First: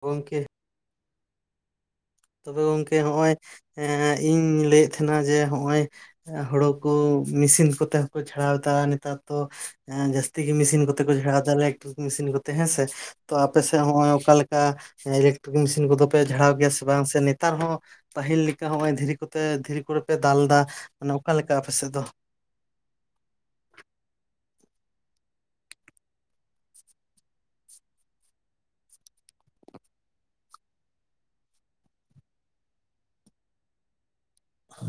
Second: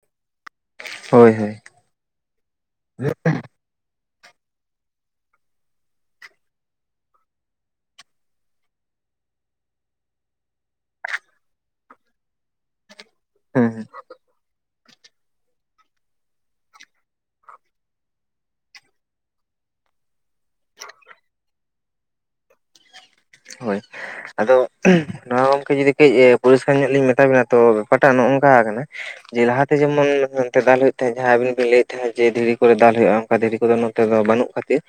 ᱜᱚᱝᱠᱮ, ᱦᱳᱭ ᱦᱳᱭ᱾ ᱛᱚᱵᱮ ᱜᱚᱝᱠᱮ ᱦᱚᱸᱜᱼᱚᱭ ᱮ ᱤᱧ ᱞᱟᱹᱭᱮᱫ ᱛᱟᱦᱮᱱᱟ ᱡᱮ ᱦᱚᱸᱜᱼᱚᱭ, ᱦᱳᱲᱳ ᱠᱚ ᱢᱮᱥᱤᱱ ᱠᱚᱛᱮ ᱦᱚᱸᱠᱚ ᱪᱷᱟᱲᱟᱣ ᱫᱟ ᱱᱮᱛᱟᱨ ᱫᱚ ᱮᱸ ᱡᱟᱹᱥᱛᱤ, ᱢᱮᱥᱤᱱ ᱠᱚᱛᱮ ᱠᱚ ᱡᱟᱲᱟᱣ ᱛᱟᱞᱮ ᱮᱠᱴᱩ ᱢᱮᱥᱤᱱ ᱠᱚᱛᱮ ᱦᱮᱸ ᱥᱮ᱾ ᱛᱚ ᱟᱯᱮ ᱦᱮᱸ ᱥᱮᱜ ᱦᱮᱸ ᱦᱚᱸᱜᱼᱚᱭ ᱚᱠᱟ ᱞᱮᱠᱟ ᱤᱞᱮᱠᱴᱨᱤᱠ ᱢᱮᱥᱤᱱ ᱠᱚᱫᱚ ᱯᱮ ᱡᱷᱟᱲᱟᱣ ᱜᱮᱭᱟ ᱥᱮ ᱵᱟᱝ ᱥᱮ ᱱᱮᱛᱟᱨ ᱦᱚᱸ, ᱯᱟᱹᱦᱤᱞ ᱞᱮᱠᱟ ᱦᱚᱸᱜ ᱚᱭ ᱫᱷᱤᱨᱤ ᱠᱚᱛᱮ ᱫᱷᱤᱨᱤ ᱠᱚᱨᱮ ᱯᱮ ᱫᱟᱞ ᱮᱹᱫᱟ ᱢᱟᱱᱮ ᱚᱠᱟ ᱞᱮᱠᱟ ᱟᱯᱮᱥᱮᱫ ᱫᱚ? ᱦᱳᱭ᱾ ᱟᱫᱚ ᱱᱚᱣᱟ ᱜᱚᱝᱠᱮ ᱡᱚᱫᱤ ᱠᱤ ᱤᱭᱟᱹ ᱯᱚᱨᱤᱥᱠᱟᱨ ᱧᱚᱜ ᱞᱤᱧ ᱢᱮᱛᱟ ᱵᱤᱱᱟ ᱛᱚ ᱵᱮᱯᱟᱨᱴᱟᱜ ᱱᱚᱜ ᱱᱚᱝᱠᱟ ᱠᱟᱱᱟ᱾ ᱡᱮ ᱞᱟᱦᱟᱛᱮ ᱡᱮᱢᱚᱱ [unintelligible] ᱫᱟᱞ ᱦᱩᱭᱩᱜ ᱛᱟᱦᱮᱸᱜ ᱡᱟᱦᱟᱸ ᱟᱵᱤᱱ ᱵᱤᱱ ᱞᱟᱹᱭᱮᱫ ᱛᱟᱦᱮᱸᱫ ᱡᱮ ᱫᱷᱤᱨᱤ ᱠᱚᱨᱮ ᱫᱟᱞ ᱦᱩᱭᱩᱜᱼᱟ ᱚᱱᱠᱟ ᱫᱷᱤᱨᱤ ᱠᱚᱫᱚ ᱱᱚᱛᱮ ᱫᱚ ᱵᱟᱹᱱᱩᱜ ᱠᱷᱟᱹᱛᱤᱨ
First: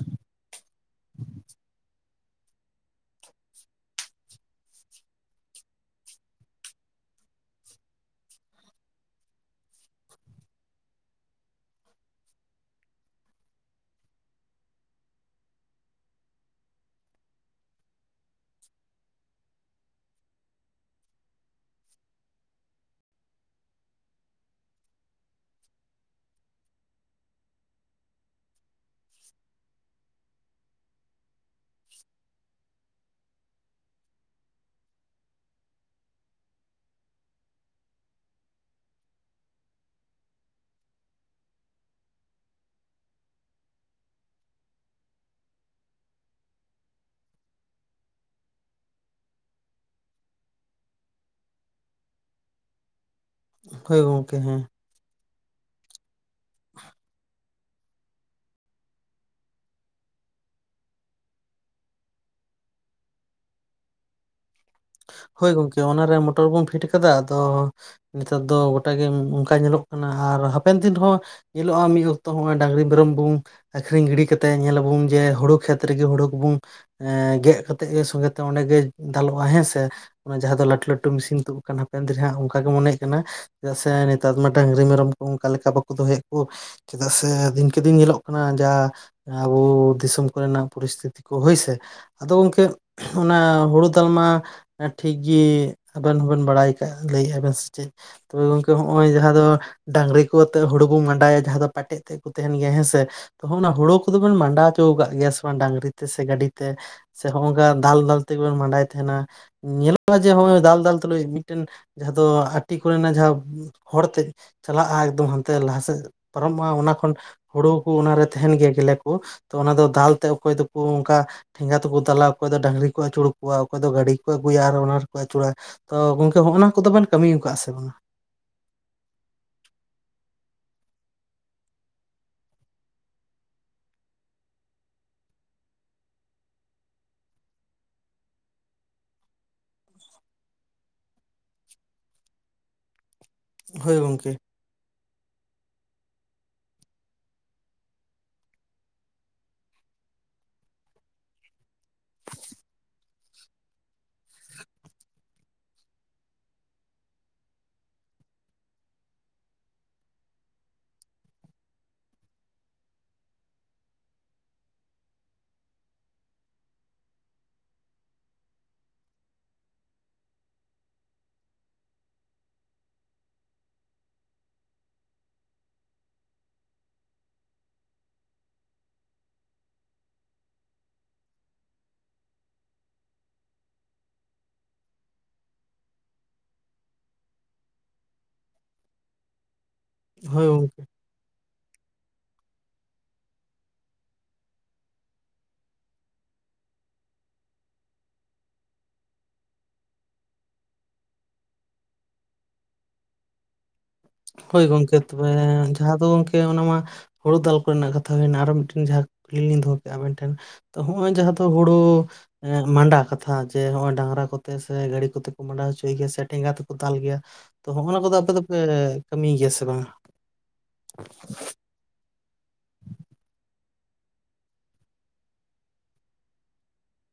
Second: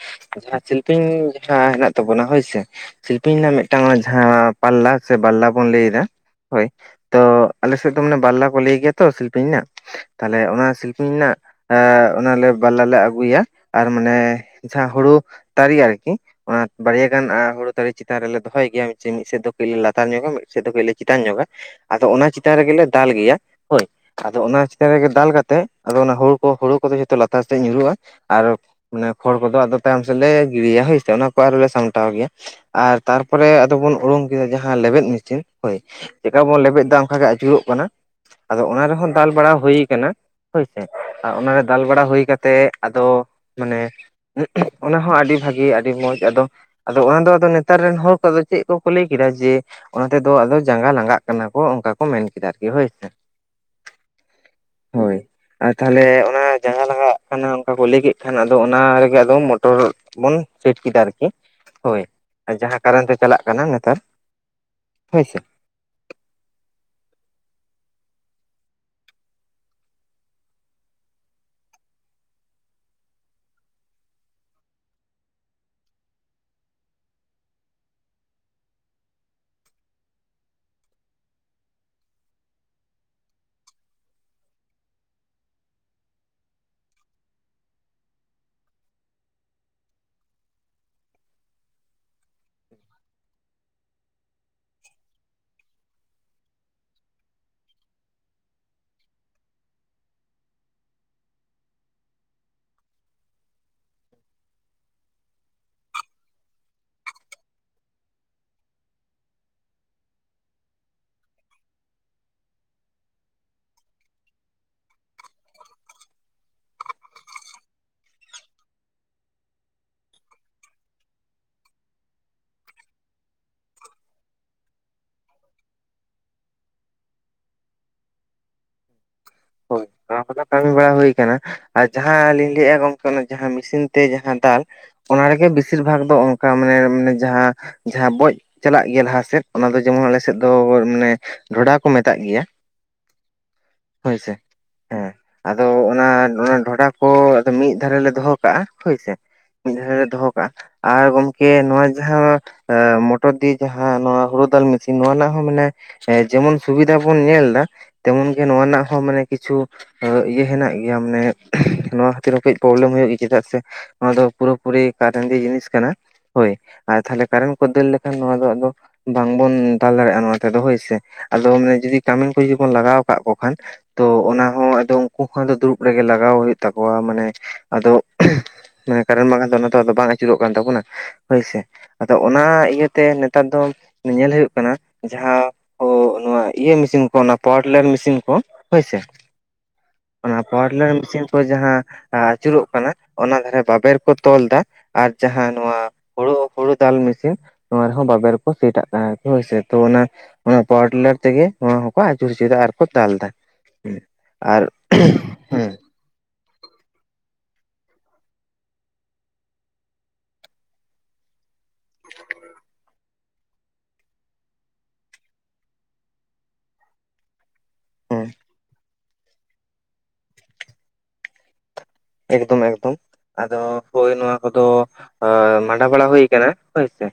ᱡᱟᱦᱟᱸ ᱥᱤᱞᱯᱤᱧ ᱡᱟᱦᱟᱸ ᱦᱮᱱᱟᱜ ᱛᱟᱵᱚᱱᱟ ᱦᱳᱭᱥᱮ ᱥᱤᱞᱯᱤᱧ ᱨᱮᱱᱟᱜ ᱢᱤᱫᱴᱟᱝ ᱡᱟᱦᱟᱸ ᱯᱟᱞᱞᱟ ᱥᱮ ᱵᱟᱞᱞᱟ ᱵᱚᱱ ᱞᱟᱹᱭ ᱮᱫᱟ, ᱦᱳᱭ ᱛᱚ ᱟᱞᱮᱥᱮᱫ ᱫᱚ ᱢᱟᱱᱮ ᱵᱟᱞᱞᱟ ᱠᱚ ᱞᱟᱹᱭ ᱜᱮᱭᱟ ᱛᱚ ᱥᱤᱞᱯᱤᱧ ᱨᱮᱱᱟᱜ ᱛᱟᱦᱞᱮ ᱚᱱᱟ ᱥᱤᱞᱯᱤᱧ ᱨᱮᱱᱟᱜ ᱮᱻ ᱚᱱᱟᱞᱮ ᱵᱟᱞᱞᱟ ᱞᱮ ᱟᱹᱜᱩᱭᱟ ᱟᱨ ᱢᱟᱱᱮ, ᱡᱟᱦᱟᱸ ᱦᱩᱲᱩ ᱛᱟᱨᱮ ᱟᱨᱠᱤ ᱚᱱᱟ ᱵᱟᱨᱭᱟ ᱜᱟᱱ ᱦᱩᱲᱩ ᱛᱟᱨᱤ ᱪᱮᱛᱟᱱ ᱨᱮᱞᱮ ᱫᱚᱦᱚᱭ ᱜᱮᱭᱟ ᱢᱤᱫ ᱥᱮᱫ ᱫᱚ ᱠᱟᱹᱡ ᱞᱮ ᱞᱟᱛᱟᱨ ᱧᱚᱜᱟ ᱢᱤᱫ ᱥᱮᱫ ᱫᱚ ᱠᱟᱹᱡ ᱞᱮ ᱪᱮᱛᱟᱱ ᱧᱚᱜᱟ ᱾ ᱟᱫᱚ ᱚᱱᱟ ᱪᱮᱛᱟᱱ ᱨᱮᱜᱮᱞᱮ ᱫᱟᱞ ᱜᱮᱭᱟ ᱦᱳᱭ ᱾ ᱟᱫᱚ ᱚᱱᱟ ᱪᱮᱛᱟᱱ ᱨᱮᱜᱮ ᱫᱟᱞ ᱠᱟᱛᱮᱫ ᱟᱫᱚ ᱦᱩᱲᱩ ᱠᱚ ᱦᱩᱲᱩ ᱠᱚᱫᱚ ᱡᱚᱛᱚ ᱞᱟᱛᱟᱨ ᱥᱮᱫ ᱧᱩᱨᱩᱜᱼᱟ ᱟᱨ ᱢᱟᱱᱮ ᱠᱷᱚᱲ ᱠᱚᱫᱚ ᱟᱫᱚ ᱛᱟᱭᱚᱢ ᱥᱮᱫᱞᱮ ᱜᱤᱲᱤᱭᱟ ᱦᱳᱭᱥᱮ ᱚᱱᱟ ᱠᱚ ᱟᱨ ᱞᱮ ᱥᱟᱢᱴᱟᱣ ᱜᱮᱭᱟ ᱾ ᱟᱨ ᱛᱟᱨᱯᱚᱨᱮ ᱟᱫᱚᱵᱚᱱ ᱩᱲᱩᱝ ᱠᱮᱫᱟ ᱡᱟᱦᱟᱸ ᱞᱮᱵᱮᱫ ᱢᱮᱥᱤᱱ ᱦᱳᱭ, ᱪᱮᱠᱟᱵᱚᱱ ᱞᱮᱵᱮᱫ ᱮᱫᱟ ᱚᱱᱠᱟᱜᱮ ᱟᱹᱪᱩᱨᱚᱜ ᱠᱟᱱᱟ ᱟᱫᱚ ᱚᱱᱟ ᱨᱮᱦᱚᱸ ᱫᱟᱞ ᱵᱟᱲᱟ ᱦᱩᱭ ᱟᱠᱟᱱᱟ ᱾ ᱦᱳᱭᱥᱮ ᱚᱱᱟᱨᱮ ᱫᱟᱞ ᱵᱟᱲᱟ ᱦᱩᱭ ᱠᱟᱛᱮᱜ ᱟᱫᱚ ᱢᱟᱱᱮ, ᱚᱱᱟ ᱦᱚᱸ ᱟᱹᱰᱤ ᱵᱷᱟᱹᱜᱤ ᱟᱹᱰᱤ ᱢᱚᱸᱡᱽ ᱟᱫᱚ, ᱟᱫᱚ ᱚᱱᱟ ᱫᱚ ᱟᱫᱚ ᱱᱤᱛ ᱱᱮᱛᱟᱨ ᱨᱮᱱ ᱦᱚᱲ ᱠᱚᱫᱚ ᱪᱮᱫ ᱠᱚᱠᱚ ᱞᱟᱹᱭ ᱠᱮᱫᱟ ᱡᱮ, ᱚᱱᱟ ᱛᱮᱫᱚ ᱟᱫᱚ ᱡᱟᱸᱜᱟ ᱞᱟᱸᱜᱟᱜ ᱠᱟᱱᱟ ᱠᱚ ᱚᱱᱠᱟ ᱠᱚ ᱢᱮᱱ ᱠᱮᱫᱟ ᱟᱨᱠᱤ ᱦᱳᱭᱥᱮ, ᱦᱳᱭ ᱜᱚᱢᱠᱮ ᱦᱮᱸ ᱾ ᱦᱳᱭ ᱟᱨ ᱛᱟᱦᱚᱞᱮ ᱚᱱᱟ ᱡᱟᱸᱜᱟ ᱞᱟᱜᱟᱜ ᱠᱟᱱᱟ ᱚᱱᱠᱟ ᱠᱚ ᱞᱟᱹᱭ ᱠᱮᱫ ᱮᱠᱷᱟᱱ ᱟᱫᱚ ᱚᱱᱟ ᱨᱮᱜᱮ ᱟᱫᱚ ᱢᱚᱴᱚᱨ ᱵᱚᱱ ᱯᱷᱤᱴ ᱠᱮᱫᱟ ᱟᱨᱠᱤ ᱦᱳᱭ ᱾ ᱡᱟᱦᱟᱸ ᱠᱟᱨᱚᱱ ᱛᱮ ᱪᱟᱞᱟᱜ ᱠᱟᱱᱟ ᱱᱮᱛᱟᱨ, ᱦᱳᱭᱥᱮ ᱦᱳᱭ ᱜᱚᱝᱠᱮ ᱚᱱᱟᱨᱮ ᱢᱚᱴᱚᱨ ᱵᱚᱱ ᱯᱷᱤᱴ ᱠᱟᱫᱟ ᱟᱫᱚ, ᱱᱮᱛᱟᱨ ᱫᱚ ᱜᱚᱴᱟᱜᱮ ᱚᱱᱠᱟ ᱧᱮᱞᱚᱜ ᱠᱟᱱᱟ ᱟᱨ ᱦᱟᱯᱮᱱ ᱫᱤᱱ ᱦᱚᱸ ᱧᱮᱞᱚᱜᱼᱟ ᱢᱤᱫ ᱚᱠᱛᱚ ᱦᱚᱸᱜᱼᱚᱭ ᱰᱟᱝᱨᱤ ᱢᱮᱨᱚᱢ ᱵᱚᱱ ᱟᱹᱠᱷᱨᱤᱧ ᱜᱤᱰᱤ ᱠᱟᱛᱮᱫ ᱧᱮᱞ ᱟᱵᱚᱱ ᱡᱮ ᱦᱳᱲᱳ ᱠᱷᱮᱛ ᱨᱮᱜᱮ ᱦᱩᱲᱩ ᱠᱚᱵᱚᱱ ᱮ ᱜᱮᱫ ᱠᱟᱛᱮᱜ ᱜᱮ ᱥᱚᱸᱜᱮᱛᱮ ᱚᱸᱰᱮᱜᱮ ᱫᱟᱞᱚᱜᱼᱟ ᱦᱮᱸ ᱥᱮ ᱾ ᱚᱱᱟ ᱡᱟᱦᱟᱸ ᱫᱚ ᱞᱟᱹᱴᱩ ᱞᱟᱹᱴᱩ ᱢᱮᱥᱤᱱ ᱛᱩᱫ ᱟᱠᱟᱱᱟ ᱦᱟᱯᱮᱱ ᱫᱤᱱ ᱨᱮ ᱦᱟᱸᱜ ᱚᱱᱠᱟᱜᱮ ᱢᱚᱱᱮᱜ ᱠᱟᱱᱟ ᱾ ᱪᱮᱫᱟᱜ ᱥᱮ ᱱᱮᱛᱟᱨ ᱢᱟ ᱰᱟᱝᱨᱤ ᱢᱮᱨᱚᱢ ᱠᱚ ᱚᱱᱠᱟ ᱞᱮᱠᱟ ᱵᱟᱠᱚ ᱫᱚᱦᱚᱭᱮᱫ ᱠᱚ ᱾ ᱪᱮᱫᱟᱜ ᱥᱮ ᱫᱤᱱᱠᱮ ᱫᱤᱱ ᱧᱮᱞᱚᱜ ᱠᱟᱱᱟ ᱡᱟ ᱟᱵᱚ ᱫᱤᱥᱚᱢ ᱠᱚᱨᱮᱱᱟᱜ ᱯᱚᱨᱤᱥᱛᱷᱤᱛᱤ ᱠᱚ ᱦᱳᱭᱥᱮ ᱟᱫᱚ ᱜᱚᱢᱠᱮ ᱚᱱᱟ ᱦᱳᱲᱳ ᱫᱟᱞ ᱢᱟ ᱴᱷᱤᱠᱜᱮ ᱟᱵᱮᱱ ᱦᱚᱸᱵᱮᱱ ᱵᱟᱲᱟᱭ ᱠᱟᱜ ᱞᱟᱹᱭᱮᱫᱼᱟ ᱵᱮᱱ ᱥᱮ ᱪᱮᱫ ᱛᱚᱵᱮ ᱜᱚᱝᱠᱮ ᱦᱚᱸᱜᱼᱚᱭ ᱡᱟᱦᱟᱸ ᱫᱚ ᱰᱟᱝᱨᱤ ᱠᱚ ᱟᱛᱮᱫ ᱦᱩᱲᱩ ᱵᱚ ᱢᱟᱸᱰᱟᱭᱟ ᱡᱟᱦᱟᱸ ᱫᱚ ᱯᱟᱴᱮᱡ ᱛᱮᱫ ᱠᱚ ᱛᱟᱦᱮᱱ ᱜᱮᱭᱟ ᱦᱮᱸ ᱥᱮ ᱾ ᱛᱚ ᱚᱱᱟ ᱦᱳᱲᱳ ᱠᱚᱫᱚᱵᱚᱱ ᱢᱟᱸᱰᱟ ᱦᱚᱪᱚ ᱠᱟᱜ ᱜᱮᱭᱟ ᱥᱮ ᱵᱟᱝ ᱰᱟᱝᱨᱤ ᱛᱮ ᱥᱮ ᱜᱟᱹᱰᱤ ᱛᱮ? ᱥᱮ ᱦᱚᱸᱜᱼᱚ ᱱᱚᱝᱠᱟ ᱫᱟᱞ ᱫᱟᱞ ᱛᱮᱜᱮᱵᱚᱱ ᱢᱟᱰᱟᱭ ᱛᱟᱦᱮᱱᱟ ᱾ ᱧᱮᱞᱚᱜᱼᱟ ᱡᱮ ᱦᱚᱜᱼᱚᱭ ᱫᱟᱞ ᱫᱟᱞ ᱛᱩᱞᱩᱡ ᱢᱤᱫ ᱴᱮᱱ ᱡᱟᱦᱟᱸ ᱫᱚ ᱟᱴᱤ ᱠᱚ ᱨᱮᱱᱟᱜ ᱡᱟᱦᱟᱸ ᱦᱚᱲ ᱛᱮᱜ ᱪᱟᱞᱟᱜᱼᱟ ᱮᱠᱫᱚᱢ ᱦᱟᱱ ᱛᱮ ᱞᱟᱦᱟ ᱥᱮᱜ ᱯᱟᱨᱚᱢᱚᱜᱼᱟ ᱚᱱᱟ ᱠᱷᱚᱱ ᱦᱳᱲᱳ ᱠᱚ ᱚᱱᱟ ᱨᱮ ᱛᱟᱦᱮᱦᱱ ᱜᱮᱭᱟ ᱜᱮᱞᱮ ᱠᱳ ᱛᱚ ᱚᱱᱟ ᱫᱚ ᱫᱟᱞᱛᱮ ᱚᱠᱚᱭ ᱫᱚᱠᱚ ᱚᱝᱠᱟ ᱴᱷᱮᱸᱜᱟ ᱛᱮᱠᱚ ᱫᱟᱞᱟ ᱚᱠᱚᱭ ᱫᱚ ᱰᱟᱝᱨᱤ ᱠᱚ ᱟᱹᱪᱩᱲ ᱠᱚᱣᱟ ᱚᱠᱚᱭ ᱫᱚ ᱜᱟᱹᱰᱤ ᱠᱚ ᱟᱹᱜᱩᱭᱟ ᱟᱨ ᱚᱱᱟ ᱨᱮᱠᱚ ᱟᱹᱪᱩᱲᱟ ᱛᱚ ᱜᱚᱝᱠᱮ ᱦᱚᱸᱜ ᱱᱟ ᱠᱚᱫᱚ ᱵᱮᱱ ᱠᱟᱹᱢᱤᱭᱟ ᱠᱟᱜᱼᱟ ᱥᱮ ᱵᱟᱝ? ᱦᱳᱭ ᱱᱚᱣᱟ ᱠᱚ ᱫᱚ ᱠᱟᱹᱢᱤ ᱵᱟᱲᱟ ᱦᱩᱭ ᱟᱠᱟᱱᱟ᱾ ᱟᱨ ᱡᱟᱦᱟᱸ ᱞᱤᱧ ᱞᱟᱹᱭᱮᱫᱼᱟ ᱜᱚᱝᱠᱮ ᱚᱱᱟ ᱡᱟᱦᱟᱸ ᱢᱤᱥᱤᱱ ᱛᱮ ᱡᱟᱦᱟᱸ ᱫᱟᱞ ᱚᱱᱟ ᱨᱮᱜᱮ ᱵᱮᱥᱤᱨ ᱵᱷᱟᱜᱽ ᱫᱚ ᱚᱱᱠᱟ ᱢᱟᱱᱮ ᱡᱟᱦᱟᱸ ᱡᱟᱦᱟᱸ ᱵᱚᱡ ᱪᱟᱞᱟᱜ ᱜᱮᱭᱟ ᱞᱟᱦᱟ ᱥᱮᱫ ᱚᱱᱟ ᱫᱚ ᱡᱮᱢᱚᱱ ᱟᱞᱮ ᱥᱮᱫ ᱫᱚ ᱢᱟᱱᱮ ᱰᱷᱚᱰᱟ ᱠᱚ ᱢᱮᱛᱟᱜ ᱜᱮᱭᱟ᱾ ᱦᱳᱭ ᱥᱮ ᱦᱮᱸ ᱟᱫᱚ ᱚᱱᱟ ᱚᱱᱟ ᱰᱷᱚᱰᱟ ᱠᱚ ᱢᱤᱫ ᱫᱷᱟᱨᱮᱞᱮ ᱫᱚᱦᱚ ᱠᱟᱜ-ᱟ ᱦᱳᱭ ᱥᱮ᱾ ᱢᱤᱫ ᱫᱷᱟᱨᱮ ᱨᱮ ᱫᱚᱦᱚ ᱠᱟᱜ-ᱟ ᱟᱨ ᱜᱚᱢᱠᱮ ᱱᱚᱣᱟ ᱡᱟᱦᱟᱸ ᱮᱸ, ᱢᱚᱴᱚᱨ ᱫᱤᱭᱮ ᱡᱟᱦᱟᱸ ᱱᱚᱣᱟ ᱦᱩᱲᱩ ᱫᱟᱞ ᱢᱤᱥᱤᱱ ᱱᱚᱣᱟ ᱨᱮᱱᱟᱜ ᱦᱚᱸ ᱢᱟᱱᱮ ᱦᱮᱸ, ᱡᱮᱢᱚᱱ ᱥᱩᱵᱤᱫᱷᱟ ᱵᱚᱱ ᱧᱮᱞᱫᱟ ᱛᱮᱢᱚᱱᱜᱮ ᱱᱚᱣᱟ ᱨᱮᱱᱟᱜ ᱦᱚᱸ ᱢᱟᱱᱮ ᱠᱤᱪᱷᱩ ᱤᱭᱟᱹ ᱦᱮᱱᱟᱜ ᱜᱮᱭᱟ, ᱢᱟᱱᱮ ᱱᱚᱣᱟ ᱠᱷᱟᱹᱛᱤᱨ ᱦᱚᱸ ᱠᱟᱺᱡ ᱯᱨᱚᱵᱮᱞᱮᱢ ᱦᱩᱭᱩᱜ ᱜᱮᱭᱟ᱾ ᱪᱮᱫᱟᱜ ᱥᱮ ᱱᱚᱣᱟ ᱫᱚ ᱯᱩᱨᱟᱹ ᱯᱩᱨᱤ ᱠᱟᱨᱮᱱ ᱫᱤᱭᱮ ᱡᱤᱱᱤᱥ ᱠᱟᱱᱟ᱾ ᱦᱳᱭ ᱟᱨ ᱛᱟᱦᱞᱮ ᱠᱟᱨᱮᱱ ᱠᱚ ᱫᱟᱹᱲ ᱞᱮᱠᱷᱟᱱ ᱱᱚᱣᱟ ᱫᱚ ᱟᱫᱚ ᱵᱟᱝ ᱵᱚᱱ ᱫᱟᱞ ᱫᱟᱲᱮᱭᱟᱜ-ᱟ ᱱᱚᱣᱟ ᱛᱮᱫᱚ ᱦᱳᱭ ᱥᱮ ᱟᱫᱚ ᱢᱟᱱᱮ ᱡᱩᱫᱤ ᱠᱟᱹᱢᱤᱱ ᱠᱚ ᱡᱩᱫᱤ ᱵᱚᱱ ᱞᱟᱜᱟᱣ ᱠᱟᱜ ᱠᱚ ᱠᱷᱟᱱ ᱛᱚ, ᱚᱱᱟ ᱦᱚᱸ ᱟᱫᱚ ᱩᱝᱠᱩ ᱦᱚᱸ ᱫᱩᱲᱩᱵ ᱨᱮᱜᱮ ᱞᱟᱜᱟᱣ ᱦᱩᱭᱩᱜ ᱛᱟᱠᱚᱣᱟ ᱢᱟᱱᱮ ᱟᱫᱚ ᱢᱟᱱᱮ ᱠᱟᱨᱮᱱ ᱵᱟᱝ ᱠᱟᱱ ᱫᱚ ᱛᱚ ᱵᱟᱝ ᱟᱹᱪᱩᱨᱚᱜ ᱠᱟᱱ ᱛᱟᱵᱚᱱᱟ ᱦᱳᱭ ᱥᱮ᱾ ᱟᱫᱚ ᱚᱱᱟ ᱤᱭᱟᱹᱛᱮ ᱱᱮᱛᱟᱨ ᱫᱚ ᱧᱮᱞ ᱦᱩᱭᱩᱜ ᱠᱟᱱᱟ ᱡᱟᱦᱟᱸ ᱠᱚ ᱱᱚᱣᱟ ᱤᱭᱟᱹ ᱢᱮᱥᱤᱱ ᱠᱚ ᱚᱱᱟ ᱯᱟᱣᱟᱨ ᱴᱤᱞᱟᱨ ᱢᱤᱥᱤᱱ ᱠᱚ ᱦᱳᱭ ᱥᱮ᱾ ᱚᱱᱟ ᱦᱳᱭ ᱯᱟᱣᱟᱨ ᱜᱚᱝᱠᱮ ᱴᱤᱞᱟᱨ ᱢᱤᱥᱤᱱ ᱠᱚ ᱡᱟᱦᱟᱸ ᱟᱟᱹᱪᱩᱨᱚᱜ ᱠᱟᱱᱟ ᱚᱱᱟ ᱫᱷᱟᱨᱮ ᱵᱟᱵᱮᱨ ᱠᱚ ᱛᱚᱞᱫᱟ᱾ ᱟᱨ ᱡᱟᱦᱟᱸ ᱱᱚᱣᱟ ᱦᱳᱲᱳ, ᱦᱳᱲᱳ ᱫᱟᱞ ᱢᱤᱥᱤᱱ ᱱᱚᱣᱟ ᱨᱮᱦᱚᱸ ᱵᱟᱵᱮᱨ ᱠᱚ ᱥᱮᱴᱟᱜ ᱠᱟᱱᱟ ᱦᱳᱭᱥᱮ ᱛᱚ ᱚᱱᱟ ᱚᱱᱟ ᱯᱟᱣᱟᱨ ᱴᱤᱞᱟᱨ ᱛᱮ ᱜᱮ ᱱᱚᱣᱟ ᱦᱚᱸᱠᱚ ᱟᱹᱪᱩᱨ ᱦᱚᱪᱚᱭ ᱫᱟ ᱟᱨ ᱠᱚ ᱫᱟᱞᱫᱟ᱾ ᱦᱮᱸ ᱦᱳᱭ ᱜᱚᱝᱠᱮ ᱛᱚᱵᱮ ᱡᱟᱦᱟᱸ ᱫᱚ ᱜᱚᱝᱠᱮ ᱚᱱᱟ ᱢᱟ ᱦᱩᱲᱩ ᱫᱟᱞ ᱠᱚ ᱨᱮᱱᱟᱜ ᱠᱟᱛᱷᱟ ᱦᱩᱭᱱᱟ ᱟᱨᱚ ᱢᱤᱫᱴᱮᱱ ᱡᱟᱦᱟᱸ ᱠᱩᱞᱤ ᱞᱤᱧ ᱫᱚ ᱦᱚ ᱠᱮᱜ-ᱟ ᱟᱵᱮᱱ ᱴᱷᱮᱱ, ᱛᱚ ᱦᱚᱸᱜ-ᱚᱭ ᱡᱟᱦᱟᱸ ᱫᱚ ᱛᱚ, ᱦᱩᱲᱩ ᱢᱟᱸᱰᱟ ᱠᱟ ᱠᱟᱛᱷᱟ ᱡᱮ ᱦᱚᱸᱜ-ᱚᱭ ᱰᱟᱝᱨᱟ ᱠᱚᱛᱮ ᱥᱮ ᱜᱟᱹᱲᱤ ᱠᱚᱛᱮ ᱠᱚ ᱢᱟᱸᱰᱟ ᱦᱚᱪᱚᱭ ᱜᱮᱭᱟ ᱥᱮ ᱴᱷᱮᱸᱜᱟ ᱛᱮᱠᱚ ᱫᱟᱞ ᱜᱮᱭᱟ᱾ ᱛᱚ ᱦᱚᱸᱜ-ᱱᱟ ᱠᱚ ᱫᱚ ᱦᱮᱸ ᱟᱯᱮ ᱫᱚ ᱯᱮ ᱠᱟᱹᱢᱤᱭ ᱜᱤᱭᱟ ᱥᱮ ᱵᱟᱝ? ᱮᱠᱫᱚᱢ ᱮᱠᱫᱚᱢ, ᱟᱫᱚ ᱦᱳᱭ ᱱᱚᱣᱟ ᱠᱚ ᱫᱚ ᱮᱸ ᱮᱸ, ᱢᱟᱸᱰᱟ ᱵᱟᱲᱟ ᱦᱩᱭ ᱠᱟᱱᱟ ᱦᱳᱭ ᱥᱮ᱾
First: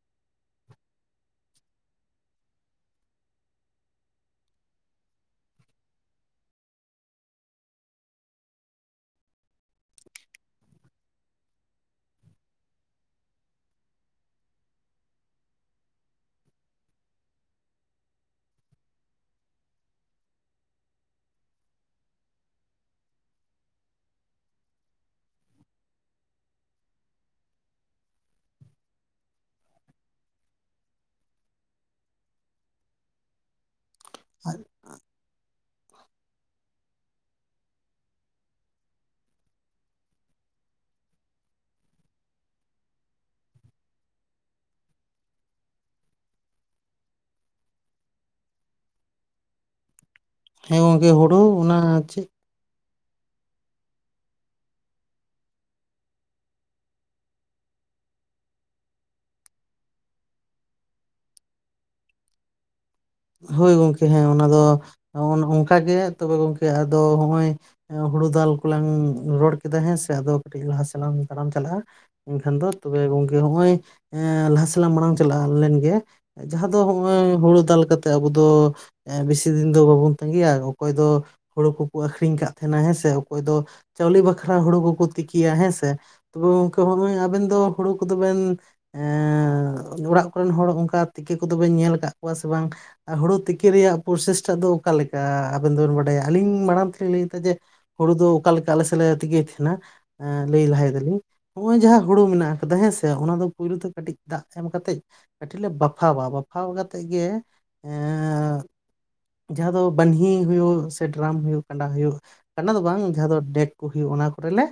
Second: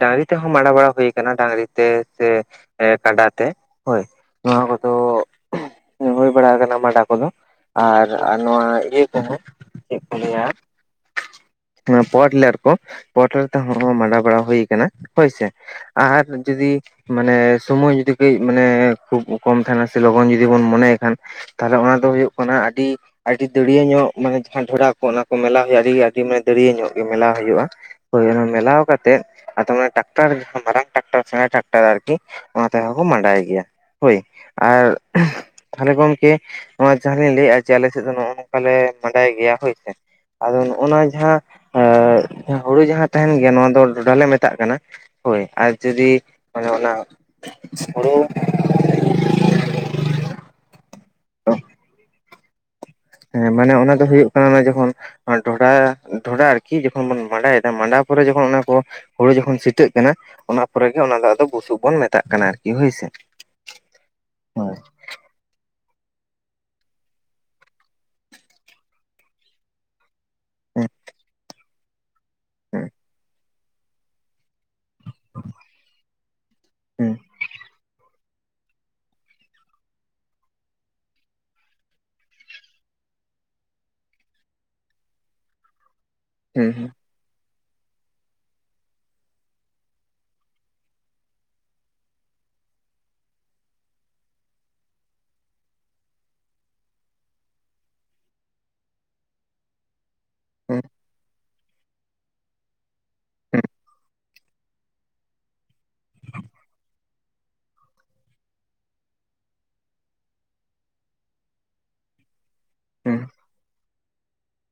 ᱰᱟᱹᱝᱨᱤ ᱛᱮ ᱦᱚᱸ ᱢᱟᱸᱰᱟ ᱵᱟᱲᱟ ᱦᱩᱭ ᱠᱟᱱᱟ ᱰᱟᱹᱝᱨᱤ ᱛᱮ ᱥᱮ ᱠᱟᱰᱟ ᱛᱮ ᱦᱳᱭ᱾ ᱱᱚᱣᱟ ᱠᱚᱫᱚ ᱦᱩᱭ ᱵᱟᱲ ᱠᱟᱱᱟ ᱢᱟᱸᱰᱟ ᱠᱚ ᱫᱚ ᱟᱨ ᱱᱚᱣᱟ ᱤᱭᱟᱹ᱾ ᱛᱟᱦᱮᱸᱫ, ᱪᱮᱫ ᱠᱚ ᱞᱟᱹᱭᱟ ᱱᱚᱣᱟ ᱯᱟᱣᱟᱨᱴᱤᱞᱟᱨ ᱠᱚ, ᱯᱟᱣᱟᱨᱴᱤᱞᱟᱨ ᱛᱮ ᱦᱚᱸ ᱢᱟᱸᱰᱟ ᱵᱟᱲᱟ ᱦᱩᱭ ᱠᱟᱱᱟ ᱦᱳᱭ ᱥᱮ᱾ ᱟᱨ ᱡᱩᱫᱤ ᱢᱟᱱᱮ ᱥᱳᱢᱳᱭ ᱡᱩᱫᱤ ᱠᱟᱺᱡ ᱢᱟᱱᱮ ᱠᱷᱩᱵ ᱠᱚᱢ ᱛᱟᱸᱦᱮᱱᱟ ᱥᱮ ᱞᱚᱜᱚᱱ ᱡᱩᱫᱤ ᱵᱚᱱ ᱢᱚᱱᱮᱭ ᱠᱷᱟᱱ᱾ ᱛᱟᱦᱞᱮ ᱚᱱᱟ ᱫᱚ ᱦᱩᱩᱜ ᱠᱟᱱᱟ ᱟᱹᱰᱤ ᱟᱹᱰᱤ ᱫᱟᱹᱲᱭᱟᱹ ᱧᱚᱜ ᱢᱟᱱᱮ ᱡᱟᱦᱟᱸ ᱰᱷᱮᱨᱟ ᱠᱚ ᱚᱱᱟ ᱠᱚ ᱢᱮᱞᱟᱣ ᱦᱩᱭᱩᱜ-ᱟ ᱟᱹᱰᱤ ᱟᱹᱰᱤ ᱢᱟᱱᱮ ᱫᱟᱹᱨᱭᱟᱹ ᱧᱚᱜ ᱜᱮ ᱢᱮᱞᱟᱣ ᱦᱩᱭᱩᱜ-ᱟ᱾ ᱦᱳᱭ ᱚᱱᱟ ᱢᱮᱞᱟᱣ ᱠᱟᱛᱮᱫ ᱟᱫᱚ ᱚᱱᱮ ᱴᱟᱠᱴᱟᱨ ᱢᱟᱨᱟᱝ ᱴᱨᱟᱠᱴᱟᱨ ᱥᱮᱬᱟ ᱴᱟᱠᱴᱟᱨ ᱟᱨᱠᱤ ᱚᱱᱟ ᱛᱮᱦᱚᱸᱠᱚ ᱢᱟᱸᱰᱟᱭ ᱜᱮᱭᱟ ᱦᱳᱭ ᱟᱨ ᱛᱟᱦᱞᱮ ᱜᱚᱝᱠᱮ ᱱᱚᱣᱟ ᱡᱟᱦᱟᱸ ᱞᱤᱧ ᱞᱟᱹᱭᱮᱜ-ᱟ ᱡᱮ ᱟᱞᱮ ᱥᱮᱫ ᱫᱚ ᱱᱚᱜ-ᱚ ᱱᱚᱝᱠᱟ ᱞᱮ ᱢᱟᱸᱰᱟᱭ ᱜᱮᱭᱟ ᱦᱳᱭ ᱥᱮ᱾ ᱟᱫᱚ ᱱᱚᱜ-ᱚ ᱱᱚᱣᱟ ᱡᱟᱦᱟᱸ ᱮᱸ ᱦᱳᱲᱳ ᱡᱟᱦᱟᱸ ᱛᱟᱸᱦᱮᱱ ᱜᱮᱭᱟ ᱱᱚᱣᱟ ᱫᱚ ᱰᱚᱰᱷᱟ ᱞᱮ ᱢᱮᱛᱟᱜ ᱠᱟᱱᱟ᱾ ᱦᱳᱭ ᱟᱨ ᱡᱩᱫᱤ ᱚᱱᱮ ᱚᱱᱟ ᱦᱳᱲᱳ ᱦᱮᱸ ᱜᱚᱝᱠᱮ ᱦᱩᱲᱩ ᱚᱱᱟ ᱪᱮᱜ ᱦᱮᱸ ᱢᱟᱱᱮ ᱚᱱᱟ ᱫᱚ ᱦᱩᱭᱩᱜ ᱠᱟᱱᱟ ᱚᱱᱟ ᱡᱚᱠᱷᱚᱱ ᱰᱚᱰᱷᱟ, ᱰᱚᱰᱷᱟ ᱟᱨᱠᱤ ᱡᱚᱠᱷᱚᱱ ᱵᱚᱱ ᱢᱟᱸᱰᱟᱭᱮᱫᱟ ᱢᱟᱰᱟ ᱯᱚᱨᱮ ᱡᱚᱠᱷᱚᱱ ᱚᱱᱟ ᱠᱚ ᱦᱩᱲᱩ ᱡᱚᱠᱷᱚᱱ ᱥᱤᱴᱷᱟᱹᱜ ᱠᱟᱱᱟ ᱚᱱᱟ ᱯᱚᱨᱮᱜᱮ ᱚᱱᱟ ᱫᱚ ᱟᱫᱚ ᱵᱩᱥᱩᱵ ᱵᱚᱱ ᱢᱮᱛᱟᱜ ᱠᱟᱱᱟ ᱟᱨᱠᱤ ᱦᱳᱭ ᱥᱮ᱾ ᱦᱳᱭ ᱜᱚᱝᱠᱮ ᱦᱮᱸ ᱚᱱᱟ ᱫᱚ ᱦᱳᱭ ᱚᱝᱠᱟ ᱜᱮ ᱛᱚᱵᱮ ᱜᱚᱝᱠᱮ ᱟᱫᱚ ᱱᱚᱜ-ᱚᱭ ᱦᱩᱲᱩ ᱫᱟᱞ ᱠᱚᱞᱟᱝ ᱨᱚᱲ ᱠᱮᱫᱟ ᱦᱮᱸ ᱥᱮ ᱟᱫᱚ ᱠᱟᱹᱴᱤᱡ ᱞᱟᱦᱟ ᱦᱩᱸ ᱥᱮᱫ ᱞᱟᱝ ᱛᱟᱲᱟᱢ ᱪᱟᱞᱟᱜ-ᱟ, ᱮᱱᱠᱷᱟᱱ ᱫᱚ ᱛᱚᱵᱮ ᱜᱚᱝᱠᱮ ᱱᱚᱜ-ᱚᱭ [unintelligible] ᱫᱮᱞᱟ ᱢᱟᱲᱟᱝ ᱪᱟᱞᱟᱝ ᱞᱮᱱ ᱜᱮ, ᱡᱟᱦᱟᱸ ᱫᱚ ᱦᱩᱸ ᱱᱚᱜᱼᱚᱭ, ᱦᱳᱲᱳ ᱫᱟᱞ ᱠᱟᱛᱮᱜ, ᱟᱵᱚ ᱫᱚ ᱵᱮᱥᱤ ᱫᱤᱱ ᱫᱚ, ᱵᱟᱵᱚᱱ ᱛᱟᱸᱜᱤᱭᱟ ᱾ ᱚᱠᱚᱭ ᱫᱚ, ᱦᱳᱲᱳ ᱠᱚᱠᱚ, ᱟᱹᱠᱷᱨᱤᱧ ᱠᱟᱜ ᱛᱟᱦᱮᱱᱟ ᱾ ᱦᱮᱸ ᱥᱮ, ᱚᱠᱚᱭ ᱫᱚ ᱪᱟᱣᱞᱮ ᱵᱟᱠᱷᱨᱟ ᱦᱳᱲᱳ ᱠᱚᱠᱚ, ᱛᱤᱠᱤᱭᱟ ᱾ᱦᱮᱸ ᱥᱮ, ᱦᱩᱸ ᱦᱩᱸ [unintelligible] ᱟᱵᱮᱱ ᱫᱚ, ᱦᱳᱲᱳ ᱠᱚᱫᱚ ᱵᱮᱱ ᱮᱸ ᱚᱲᱟᱜ ᱠᱚᱨᱮᱱ ᱦᱚᱲ, ᱚᱱᱠᱟ ᱛᱮᱠᱮ ᱠᱚᱫᱚ ᱵᱮᱱ, ᱧᱮᱞ ᱟᱠᱟᱫ ᱠᱚᱣᱟ ᱥᱮ, ᱵᱟᱝ? ᱟ ᱦᱳᱲᱳ ᱛᱮᱠᱮ ᱨᱮᱭᱟᱜ, ᱯᱳᱨᱥᱮᱥ ᱴᱟᱜ ᱫᱚ, ᱚᱠᱟ ᱞᱮᱠᱟ ᱟᱵᱮᱱ, ᱫᱚᱵᱮᱱ ᱵᱟᱰᱟᱭᱟ ᱾ ᱟᱹᱞᱤᱧ ᱢᱟᱲᱟᱝ ᱛᱮᱞᱤᱧ ᱞᱟᱹᱭ ᱮᱫᱟ ᱡᱮ ᱦᱳᱲᱳ ᱫᱚ, ᱚᱠᱟ ᱞᱤᱠᱟ ᱟᱞᱮ ᱥᱮᱫ ᱞᱮ ᱛᱮᱠᱮᱭᱮᱫ ᱛᱟᱦᱮᱱᱟ ᱾ ᱞᱟᱹᱭ ᱦᱩᱸ ᱞᱟᱦᱟᱭ ᱮᱫᱟ ᱞᱤᱧ, ᱱᱚᱜ ᱚᱭ ᱡᱟᱦᱟᱸ ᱦᱳᱲᱳ ᱢᱮᱱᱟᱜ ᱟᱠᱟᱫᱟ, ᱦᱮᱸᱥᱮ ᱾ ᱚᱱᱟ ᱫᱚ ᱦᱩᱸ ᱯᱳᱭᱞᱳ ᱛᱮ, ᱠᱟᱹᱴᱤᱡ ᱫᱟᱜ ᱮᱢ ᱠᱟᱛᱮᱫ, ᱠᱟᱹᱴᱤᱡ ᱞᱮ ᱵᱟᱯᱷᱟᱣᱟ, ᱵᱟᱯᱷᱟᱣ ᱠᱟᱛᱮᱜ ᱜᱮ ᱮᱸᱻ ᱡᱟᱦᱟᱸ ᱫᱚ, ᱵᱟᱹᱱᱦᱤ ᱦᱳᱭᱳᱜ ᱥᱮ, ᱰᱨᱟᱢ ᱦᱳᱭᱳᱜ, ᱠᱟᱸᱰᱟ ᱦᱳᱭᱳᱜ ᱠᱟᱸᱰᱟ ᱫᱚ ᱵᱟᱝ, ᱦᱩᱸ ᱡᱟᱦᱟᱸ ᱫᱚ ᱰᱮᱠ ᱠᱚ ᱦᱩᱭᱩᱜ, ᱚᱱᱟ ᱠᱚᱨᱮ ᱞᱮ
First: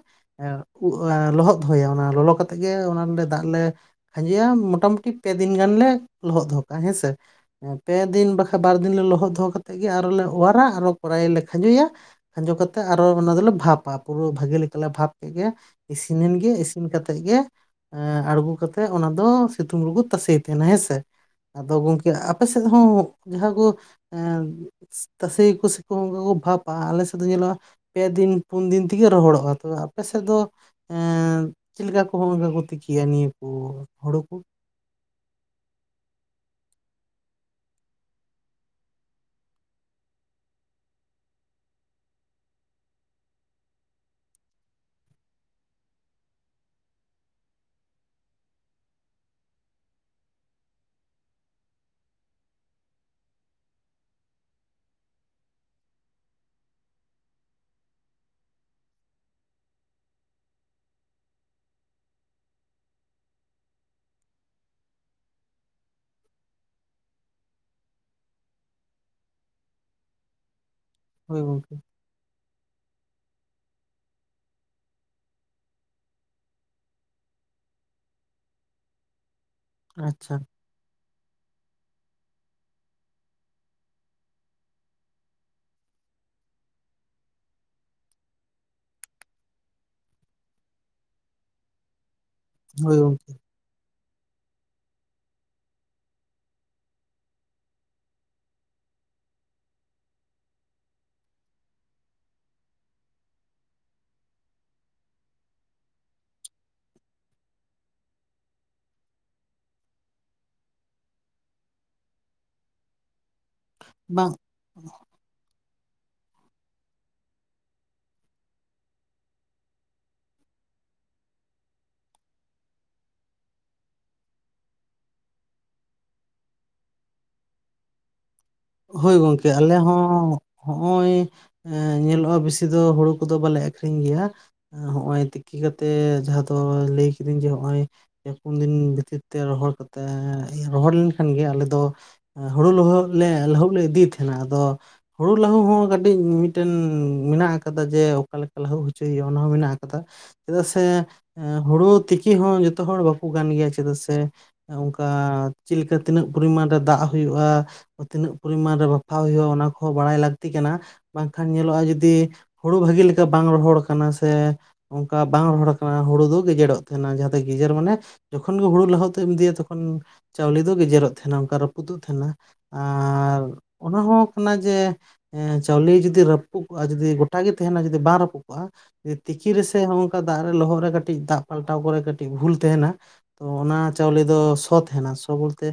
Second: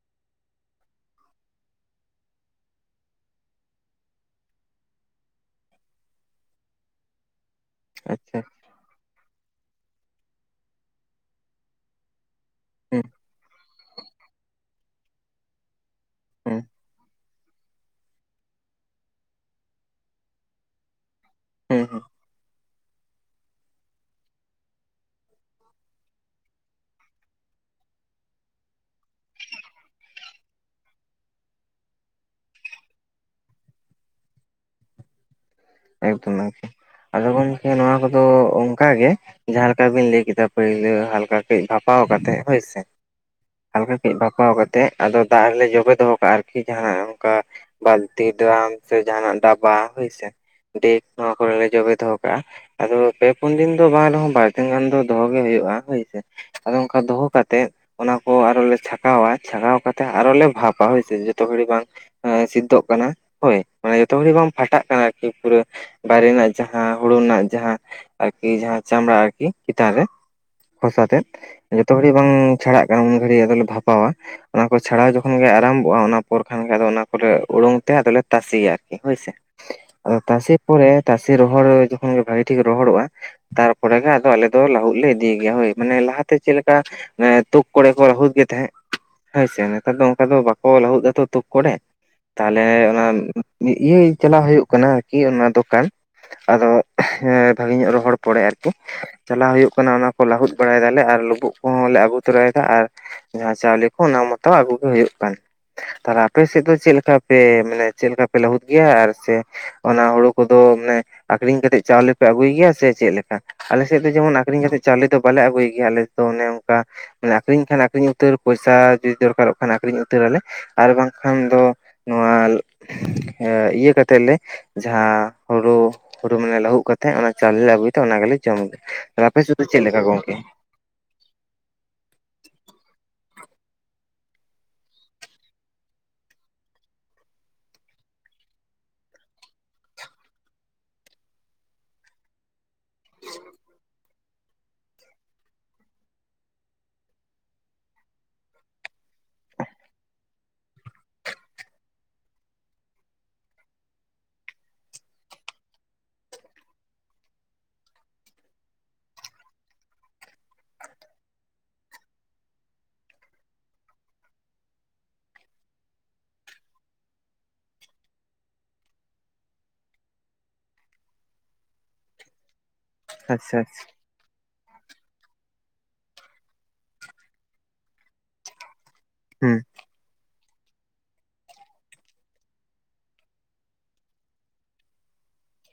ᱮᱸᱜ, ᱩᱜ ᱞᱚᱦᱚᱫ ᱦᱩᱭᱳᱜᱼᱟ, ᱚᱱᱟ ᱞᱚᱞᱚ ᱠᱟᱛᱮᱜ ᱜᱮ, ᱚᱱᱟ ᱞᱮ ᱫᱟᱜ ᱞᱮ ᱠᱷᱟᱸᱡᱩᱭᱟ, ᱢᱚᱴᱟ ᱢᱩᱴᱤ ᱯᱮ ᱫᱤᱱ ᱜᱟᱱ ᱞᱮ, ᱞᱚᱦᱚᱫ ᱫᱚᱦᱚ ᱠᱟᱜᱼᱟ ᱦᱮᱸᱥᱮ ᱾ ᱯᱮ ᱫᱤᱱ ᱟᱪᱪᱷᱟ ᱵᱟᱠᱷᱟᱱ, ᱵᱟᱨ ᱫᱤᱱ ᱞᱮ, ᱞᱚᱦᱚᱫ ᱫᱚᱦᱚ ᱠᱟᱛᱮᱫ ᱜᱮ, ᱟᱨᱚ ᱞᱮ ᱚᱣᱟᱨᱟ, ᱟᱨᱚ ᱠᱚᱨᱟᱭ ᱨᱮᱞᱮ ᱠᱷᱟᱸᱡᱚᱭᱟ ᱠᱷᱟᱸᱡᱚ ᱠᱟᱛᱮᱫ ᱦᱩᱸ ᱟᱨᱚ, ᱚᱱᱟ ᱫᱚᱞᱮ ᱵᱷᱟᱯᱼᱟ, ᱯᱩᱨᱟᱹ ᱵᱷᱟᱹᱜᱤ ᱞᱮᱠᱟ ᱞᱮ ᱵᱷᱟᱯ ᱠᱮᱫ ᱜᱮ ᱤᱥᱤᱱ ᱮᱱ ᱜᱮ, ᱦᱩᱸ ᱤᱥᱤᱱ ᱠᱟᱛᱮᱜ ᱜᱮ ᱟᱬᱜᱩ ᱠᱟᱛᱮᱜ, ᱚᱱᱟ ᱫᱚ ᱥᱤᱛᱩᱝ ᱨᱮᱜᱩ ᱛᱟᱥᱮᱭ ᱛᱟᱦᱮᱱᱟ ᱦᱮᱸᱥᱮ, ᱟᱫᱚ ᱦᱩᱸ ᱦᱩᱸ ᱜᱚᱢᱠᱮ ᱪᱮᱫ ᱦᱚᱸ, ᱡᱟᱦᱟᱸ ᱜᱳ, [unintelligible] ᱮᱸᱻ ᱛᱟᱥᱮ ᱭᱟᱠᱚ ᱥᱮᱠᱩ ᱚᱱᱠᱟ ᱠᱚ ᱵᱷᱟᱯᱼᱟ, ᱟᱞᱮ ᱥᱮᱫ ᱫᱚ ᱧᱮᱞᱚᱜᱼᱟ ᱯᱮ ᱫᱤᱱ, ᱯᱩᱱ ᱫᱤᱱ ᱛᱮᱜᱮ, ᱨᱚᱦᱚᱲᱚᱜᱼᱟ, ᱛᱚᱵᱮ ᱟᱯᱮ ᱥᱮᱫ ᱫᱚ ᱮᱸᱻ, ᱪᱮᱫ ᱞᱤᱠᱟ ᱠᱚ, ᱦᱩᱲᱩ ᱠᱚ ᱠᱚ ᱛᱤᱠᱤᱭᱟ, ᱱᱤᱭᱟᱹ ᱠᱩ ᱦᱳᱲᱳ ᱠᱚ ᱟᱭᱩᱵ ᱛᱮ ᱮᱱᱟᱝ, ᱟᱫᱚ ᱜᱚᱢᱠᱮ, ᱱᱚᱣᱟ ᱠᱚᱫᱚ ᱚᱱᱠᱟ ᱜᱮ ᱡᱟᱦᱟᱸ ᱞᱮᱠᱟ ᱵᱤᱱ, ᱞᱟᱹᱭ ᱠᱮᱫᱟ, ᱯᱳᱭᱞᱟᱹ ᱦᱟᱞᱠᱟ ᱠᱟᱹᱡ, ᱵᱷᱟᱯᱟᱣ ᱠᱟᱛᱮᱫ ᱦᱳᱭ ᱥᱮ ᱦᱟᱞᱠᱟ ᱠᱟᱹᱡ, ᱵᱷᱟᱠᱟᱣ ᱠᱟᱛᱮᱫ, ᱟᱫᱚ ᱫᱟᱜ ᱨᱮᱞᱮ ᱡᱚᱵᱮ ᱫᱚᱦᱚ ᱠᱟᱜᱼᱟ, ᱟᱨᱠᱤ ᱡᱟᱦᱟᱸᱱᱟᱜ ᱚᱱᱠᱟ ᱵᱟᱹᱞᱛᱤ, ᱰᱨᱟᱢ ᱥᱮ ᱡᱟᱦᱟᱸᱱᱟᱜ ᱰᱟᱵᱟ, ᱦᱳᱭ ᱥᱮ ᱰᱮᱠ, ᱱᱚᱣᱟ ᱠᱚᱨᱮ ᱞᱮ, ᱡᱚᱵᱮ ᱫᱚᱦᱚ ᱠᱟᱜᱼᱟ ᱾ ᱟᱫᱚ, ᱯᱮ ᱯᱩᱱ ᱫᱤᱱ ᱫᱚ, ᱵᱟᱝ ᱨᱮᱦᱚᱸ, ᱵᱟᱨ ᱫᱤᱱ ᱜᱟᱱ ᱫᱚ, ᱫᱚᱦᱚ ᱜᱮ ᱦᱳᱭᱳᱜᱼᱟ ᱾ ᱦᱳᱭ ᱥᱮ ᱟᱫᱚ, ᱚᱱᱠᱟ ᱫᱚᱦᱚ ᱠᱟᱛᱮᱫ, ᱚᱱᱟ ᱠᱚ, ᱟᱨᱚ ᱞᱮ ᱪᱷᱟᱸᱠᱟᱣᱟ,, ᱪᱷᱟᱠᱟᱣ ᱠᱟᱛᱮ, ᱟᱨᱚ ᱞᱮ ᱵᱷᱟᱯᱼᱟ ᱦᱳᱭ ᱥᱮ, ᱡᱚᱛᱚ ᱜᱷᱟᱹᱲᱤ ᱵᱟᱝ ᱥᱤᱫᱽᱫᱚᱜ ᱠᱟᱱᱟ, ᱦᱳᱭ ᱢᱟᱱᱮ ᱡᱚᱛᱚ ᱜᱷᱚᱲᱤ ᱵᱟᱝ ᱯᱷᱟᱴᱟᱜ ᱠᱟᱱᱟ, ᱟᱨᱠᱤ ᱯᱩᱨᱟᱹ ᱵᱟᱭᱨᱮ ᱨᱮᱱᱟᱜ, ᱡᱟᱦᱟᱸ ᱦᱳᱲᱳ ᱨᱮᱱᱟᱜ, ᱡᱟᱦᱟᱸ ᱟᱨᱠᱤ, ᱡᱟᱦᱟᱸ ᱪᱟᱢᱲᱟ, ᱟᱨᱠᱤ ᱪᱮᱛᱟᱱ ᱨᱮ ᱠᱷᱚᱥᱟ ᱛᱮᱫ, ᱦᱳᱭ ᱜᱚᱝᱠᱮ ᱡᱷᱚᱛᱚ ᱜᱷᱟᱹᱲᱤᱡ ᱵᱟᱝ ᱪᱷᱟᱲᱟᱜ ᱠᱟᱱᱟ, ᱩᱱ ᱜᱷᱟᱹᱲᱤᱡ ᱟᱫᱚᱞᱮ ᱵᱷᱟᱯᱟᱣᱟ ᱚᱱᱟ ᱠᱚ ᱪᱷᱟᱲᱟᱣ ᱡᱚᱠᱷᱚᱱ ᱜᱮ, ᱟᱨᱟᱢᱵᱷᱚᱜᱼᱟ, ᱚᱱᱟ ᱯᱚᱨ ᱠᱷᱟᱱ ᱜᱮ, ᱚᱱᱟ ᱠᱚᱞᱮ ᱳᱰᱳᱝ ᱛᱮ, ᱟᱫᱚ ᱞᱮ ᱛᱟᱥᱮᱭᱟ ᱟᱨᱠᱤ, ᱦᱳᱭ ᱥᱮ ᱟᱫᱚ, ᱟᱪᱪᱷᱟ ᱛᱟᱥᱮ ᱯᱚᱨᱮ, ᱛᱟᱥᱮ ᱨᱚᱦᱚᱲ ᱡᱚᱠᱷᱚᱱ ᱜᱮ, ᱵᱷᱟᱜᱤ ᱴᱷᱤᱠ ᱨᱚᱦᱚᱲᱚᱜᱼᱟ ᱛᱟᱨ ᱯᱚᱨᱮ ᱟᱫᱚ, ᱟᱞᱮ ᱫᱚ, ᱞᱟᱹᱦᱩᱫ ᱞᱮ, ᱤᱫᱤᱭ ᱜᱮᱭᱟ ᱾ ᱦᱳᱭ ᱢᱟᱱᱮ, ᱞᱟᱦᱟ ᱛᱮ ᱪᱮᱫ ᱞᱮᱠᱟ ᱛᱩᱠ ᱠᱚᱨᱮ ᱠᱚ, ᱞᱟᱹᱦᱩᱫ ᱜᱮ ᱛᱟᱦᱮᱸᱜ ᱦᱳᱭ ᱥᱮ, ᱱᱮᱛᱟᱨ ᱫᱚ ᱚᱱᱠᱟ ᱫᱚ, ᱵᱟᱠᱚ ᱞᱟᱹᱦᱩᱫ ᱫᱟᱛᱚ ᱛᱩᱠ ᱠᱚᱨᱮ ᱛᱟᱦᱚᱞᱮ, ᱦᱳᱭ ᱚᱱᱟ ᱜᱚᱝᱠᱮ ᱤᱭᱟᱹ ᱪᱟᱞᱟᱣ ᱦᱳᱭᱳᱜ ᱠᱟᱱᱟ, ᱟᱨᱠᱤ ᱚᱱᱟ ᱫᱚᱠᱟᱱ, ᱟᱫᱚ, ᱮᱜᱼᱦᱮᱢ, ᱵᱷᱟᱜᱤ ᱧᱚᱜ ᱨᱚᱦᱚᱲ ᱯᱚᱲᱮ, ᱟᱨᱠᱤ ᱪᱟᱞᱟᱣ ᱦᱳᱭᱳᱜ ᱠᱟᱱᱟ, ᱚᱱᱟ ᱠᱚ ᱞᱟᱹᱦᱩᱫ ᱵᱟᱲᱟᱭ ᱮᱫᱟ ᱞᱮ, ᱟᱨ ᱞᱳᱵᱳᱜ ᱠᱚᱦᱚᱸ ᱞᱮ, ᱟᱹᱜᱩ ᱛᱚᱨᱟ ᱭᱮᱫᱟ ᱟᱨ ᱡᱟᱦᱟᱸ ᱪᱟᱣᱞᱮ ᱠᱚ, ᱚᱱᱟ ᱢᱚᱛᱚ ᱟᱹᱜᱩ ᱜᱮ ᱦᱳᱭᱳᱜ ᱠᱟᱱ ᱾ ᱛᱟᱦᱞᱮ, ᱟᱯᱮ ᱥᱮᱫ ᱫᱚ, ᱪᱮᱫ ᱞᱮᱠᱟ ᱯᱮ, ᱢᱟᱱᱮ ᱪᱮᱫ ᱞᱮᱠᱟ ᱯᱮ, ᱞᱟᱹᱦᱩᱫ ᱜᱮᱭᱟ, ᱟᱨ ᱥᱮ, ᱚᱱᱟ ᱦᱳᱲᱳ ᱠᱚᱫᱚ, ᱢᱟᱱᱮ ᱟᱠᱷᱨᱤᱧ ᱠᱟᱛᱮᱜ, ᱪᱟᱣᱞᱮ ᱯᱮ ᱟᱹᱜᱩᱭ ᱜᱮᱭᱟ, ᱥᱮ ᱪᱮᱫ ᱞᱮᱠᱟ? ᱟᱞᱮ ᱥᱮᱫ ᱫᱚ, ᱵᱟᱝ ᱡᱮᱢᱚᱱ ᱟᱠᱷᱨᱤᱧ ᱠᱟᱛᱮᱫ ᱪᱟᱣᱞᱮ ᱫᱚ, ᱵᱟᱞᱮ ᱟᱹᱜᱩᱭ ᱜᱮᱭᱟ, ᱟᱞᱮ ᱫᱚ, ᱚᱱᱮ ᱚᱱᱠᱟ ᱢᱟᱱᱮ, ᱟᱠᱷᱨᱤᱧ ᱠᱷᱟᱱ ᱟᱹᱠᱷᱨᱤᱧ ᱩᱛᱟᱹᱨ, ᱯᱚᱭᱥᱟ ᱡᱩᱫᱤ ᱫᱚᱨᱠᱟᱨᱚᱜ ᱠᱷᱟᱱ ᱟᱹᱷᱨᱤᱧ ᱩᱛᱟᱹᱨ ᱟᱞᱮ ᱾ ᱟᱨ ᱵᱟᱝᱠᱷᱟᱱ ᱫᱚ, ᱱᱚᱣᱟ ᱟᱸᱻ ᱤᱭᱟᱹ ᱠᱟᱛᱮᱜ ᱞᱮ, ᱡᱟᱦᱟᱸ ᱦᱳᱨᱳ, ᱦᱳᱨᱳ ᱢᱟᱱ ᱞᱟᱹᱦᱩᱜ ᱠᱟᱛᱮᱜ, ᱚᱱᱟ ᱪᱟᱣᱞᱮ ᱞᱮ ᱟᱹᱜᱩ ᱛᱚ ᱚᱱᱟ ᱜᱮᱞᱮ ᱡᱚᱢ ᱦᱳᱭ ᱟᱯᱮ ᱜᱚᱝᱠᱮ ᱥᱮᱫ ᱫᱚ ᱟᱞᱮ ᱪᱮᱫ ᱞᱮᱠᱟ ᱜᱚᱝᱠᱮ? ᱦᱚᱸ ᱦᱚᱜᱼᱚᱭ ᱧᱮᱞᱚᱜᱼᱟ ᱵᱮᱥᱤ ᱫᱚ ᱦᱩᱲᱩ ᱠᱚᱫᱚ ᱵᱟᱞᱮ ᱟᱹᱠᱷᱨᱤᱧ ᱜᱮᱭᱟ? ᱦᱚᱸᱜᱼᱚᱭ ᱛᱤᱠᱤ ᱠᱟᱛᱮ ᱡᱟᱦᱟᱸ ᱫᱚ ᱞᱟᱹᱭ ᱠᱤᱫᱟᱹᱧ ᱡᱮ ᱱᱚᱜᱼᱚᱭ ᱯᱮ, ᱯᱩᱱ, ᱫᱤᱱ ᱵᱷᱤᱛᱤᱨ ᱛᱮ ᱨᱚᱦᱚᱲ ᱠᱟᱛᱮ ᱨᱚᱦᱚᱲ ᱞᱮᱱᱠᱷᱟᱱ ᱜᱮ ᱟᱞᱮ ᱫᱚ ᱦᱳᱲᱳ ᱞᱚᱦᱚᱫ ᱞᱮ ᱞᱟᱦᱩᱫ ᱞᱮ ᱤᱫᱤᱭᱮᱫ ᱛᱟᱦᱮᱸᱱᱟ ᱟᱫᱚ ᱦᱩᱲᱩ ᱞᱟᱹᱦᱩᱜ ᱦᱚᱸ ᱠᱟᱹᱴᱤᱡ ᱢᱤᱫᱴᱮᱱ ᱢᱮᱱᱟᱜ ᱟᱠᱟᱫᱟ ᱡᱮ ᱚᱠᱟ ᱞᱮᱠᱟ ᱞᱟᱹᱦᱩᱜ ᱦᱚᱪᱚᱭ ᱦᱩᱭᱩᱜᱼᱟ ᱚᱱᱟ ᱦᱚᱸ ᱢᱮᱱᱟᱜ ᱟᱠᱟᱫᱟ᱾ ᱪᱮᱫᱟᱜ ᱥᱮ ᱦᱳᱲᱳ ᱛᱤᱠᱤ ᱦᱚᱸ ᱡᱚᱛᱚ ᱦᱚᱲ ᱵᱟᱠᱚ ᱜᱟᱱ ᱜᱮᱭᱟ ᱪᱮᱫᱟᱜ ᱥᱮ ᱚᱱᱠᱟ ᱪᱮᱫ ᱞᱮᱠᱟ ᱛᱤᱱᱟᱹᱜ ᱯᱚᱨᱤᱢᱟᱱ ᱨᱮ ᱫᱟᱜ ᱦᱩᱭᱩᱜᱼᱟ? ᱛᱤᱱᱟᱹᱜ ᱯᱚᱨᱤᱢᱟᱱ ᱨᱮ ᱵᱟᱯᱷᱟᱣ ᱦᱩᱭᱩᱜᱼᱟ ᱚᱱᱟ ᱠᱚᱦᱚᱸ ᱵᱟᱲᱟᱭ ᱞᱟᱹᱠᱛᱤ ᱠᱟᱱᱟ᱾ ᱵᱟᱝᱠᱷᱟᱱ ᱧᱮᱞᱚᱜᱼᱟ ᱡᱩᱫᱤ ᱦᱩᱲᱩ ᱵᱷᱟᱹᱜᱤ ᱞᱮᱠᱟ ᱵᱟᱝ ᱨᱚᱦᱚᱲ ᱠᱟᱱᱟ ᱥᱮ ᱚᱱᱠᱟ ᱵᱟᱝ ᱨᱚᱦᱚᱲ ᱠᱟᱱᱟ ᱦᱩᱲᱩ ᱫᱚ ᱜᱮᱡᱮᱨᱚᱜ ᱛᱟᱦᱮᱱᱟ ᱡᱟᱦᱟᱸᱛᱮ ᱜᱮᱡᱮᱨ ᱢᱟᱱᱮ ᱡᱚᱠᱷᱚᱱ ᱜᱮ ᱦᱩᱲᱩ ᱞᱟᱦᱩᱫ ᱛᱮᱢ ᱤᱫᱤᱭᱟ ᱛᱚᱠᱷᱚᱱ ᱪᱟᱣᱞᱮ ᱫᱚ ᱜᱮᱡᱮᱨᱚᱜ ᱛᱟᱦᱮᱱᱟ ᱚᱱᱠᱟ ᱨᱟᱹᱯᱩᱫᱚᱜ ᱛᱟᱦᱮᱱᱟ᱾ ᱟᱨ ᱟᱪᱪᱷᱟ ᱟᱪᱪᱷᱟ ᱚᱱᱟ ᱦᱚᱸ ᱠᱟᱱᱟ ᱡᱮ ᱮ ᱪᱟᱣᱞᱮ ᱡᱩᱫᱤ ᱨᱟᱹᱯᱩᱫ ᱡᱩᱫᱤ ᱜᱚᱴᱟ ᱜᱮ ᱛᱟᱦᱮᱱᱟ ᱡᱩᱫᱤ ᱵᱟᱝ ᱨᱟᱹᱯᱩᱫ ᱠᱚᱜᱼᱟ ᱛᱤᱠᱤ ᱦᱩᱸ ᱨᱮᱥᱮ ᱱᱚᱝᱠᱟ ᱫᱟᱜ ᱨᱮ ᱞᱚᱦᱚᱫ ᱨᱮ ᱠᱟᱹᱴᱤᱡ ᱫᱟᱜ ᱯᱟᱞᱴᱟᱣ ᱠᱚᱨᱮ ᱠᱟᱹᱴᱤᱡ ᱵᱷᱩᱞ ᱛᱟᱦᱮᱱᱟ᱾ ᱛᱚ ᱚᱱᱟ ᱪᱟᱣᱞᱮ ᱫᱚ ᱥᱚᱛ ᱛᱟᱦᱮᱱᱟ ᱥᱚ ᱵᱚᱞᱛᱮ